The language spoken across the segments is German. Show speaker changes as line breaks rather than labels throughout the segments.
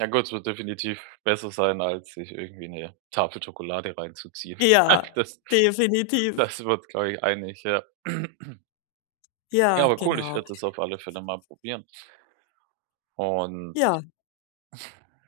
Ja, gut, es wird definitiv besser sein, als sich irgendwie 'ne Tafel Schokolade reinzuziehen.
Ja, definitiv.
Das sind wir uns glaube ich, einig, ja. Ja,
Ja,
aber cool, ich
genau.
werde das auf alle Fälle mal probieren. Und
Ja.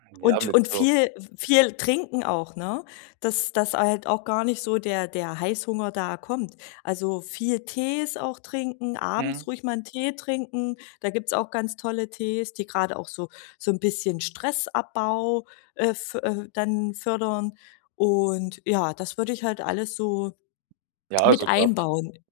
Ja,
Und
mit
und
so
viel viel trinken auch, ne? Dass dass halt auch gar nicht so der der Heißhunger da kommt. Also viel Tees auch trinken, abends
Mhm.
ruhig mal 'n Tee trinken. Da gibt's auch ganz tolle Tees, die gerade auch so so 'n bisschen Stressabbau, äh f äh, dann fördern. Und ja, das würde ich halt alles so,
Ja, also
mit
grad
einbauen.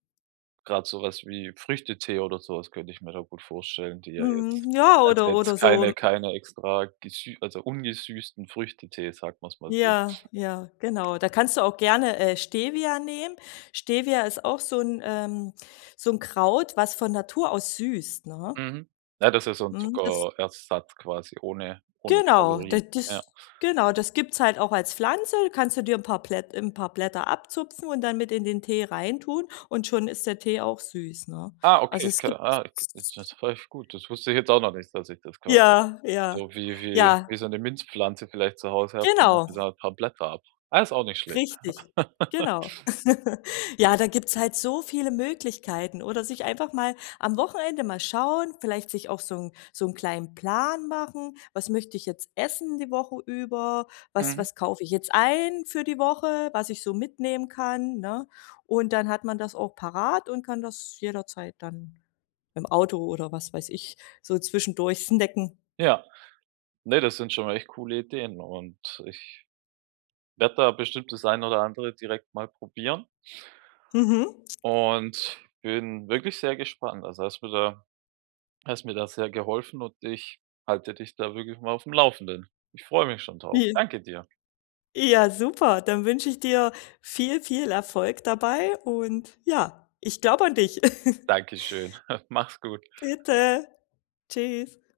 grad sowas wie Früchtetee oder so was könnte ich mir da gut vorstellen, die ja jetzt
Mhm. Ja
also
oder oder
jetzt
so m
keine keine extra gesü also ungesüßten Früchtetee, sagen wir's mal so.
Ja, ja, genau. Da kannst du auch gerne, äh, Stevia nehmen. Stevia ist auch so 'n ähm, so 'n Kraut, was von Natur aus süßt ne?
Mhm. Ja, das ist so 'n
Mhm. Das
Zuckerersatz quasi ohne ohne
Genau. Da
Kalorien. Ja.
das genau, das gibt's es halt auch als Pflanze, kannst du dir 'n paar Plätt 'n paar Blätter abzupfen und dann mit in den Tee reintun und schon ist der Tee auch süß, ne?
Ah,
Also
okay,
es
ka
gibt's
ah k
s
es
s
[unintelligible] läuft gut, das wusste ich jetzt auch noch nicht, dass ich das quasi
Ja, ja,
so wie wie
ja.
wie so 'ne Minzpflanze vielleicht zu Hause habe und mache mir
Genau.
da paar Blätter ab. Ah, ist auch nicht schlecht.
Richtig. Genau. Ja, da gibt's halt so viele Möglichkeiten. Oder sich einfach mal am Wochenende mal schauen, vielleicht sich auch so 'n so 'n kleinen Plan machen. „Was möchte ich jetzt essen die Woche über? Was
Mhm.
was kaufe ich jetzt ein für die Woche, was ich so mitnehmen kann“, ne? Und dann, hat man das auch parat und kann das jederzeit dann, im Auto oder was weiß ich, so zwischendurch snacken.
Ja. Ne, das sind schon echt coole Ideen und ich, werde da bestimmt, dass ein oder andere direkt mal probieren.
Mhm.
Und bin wirklich sehr gespannt. Also hast mir da hast mir da, sehr geholfen und ich halte dich da wirklich mal aufm Laufenden. Ich freue mich schon drauf.
Wie?
Danke dir.
Ja super, dann wünsche ich dir viel, viel Erfolg dabei und ja, ich glaube an dich.
Dankeschön, mach's gut.
Bitte, tschüss.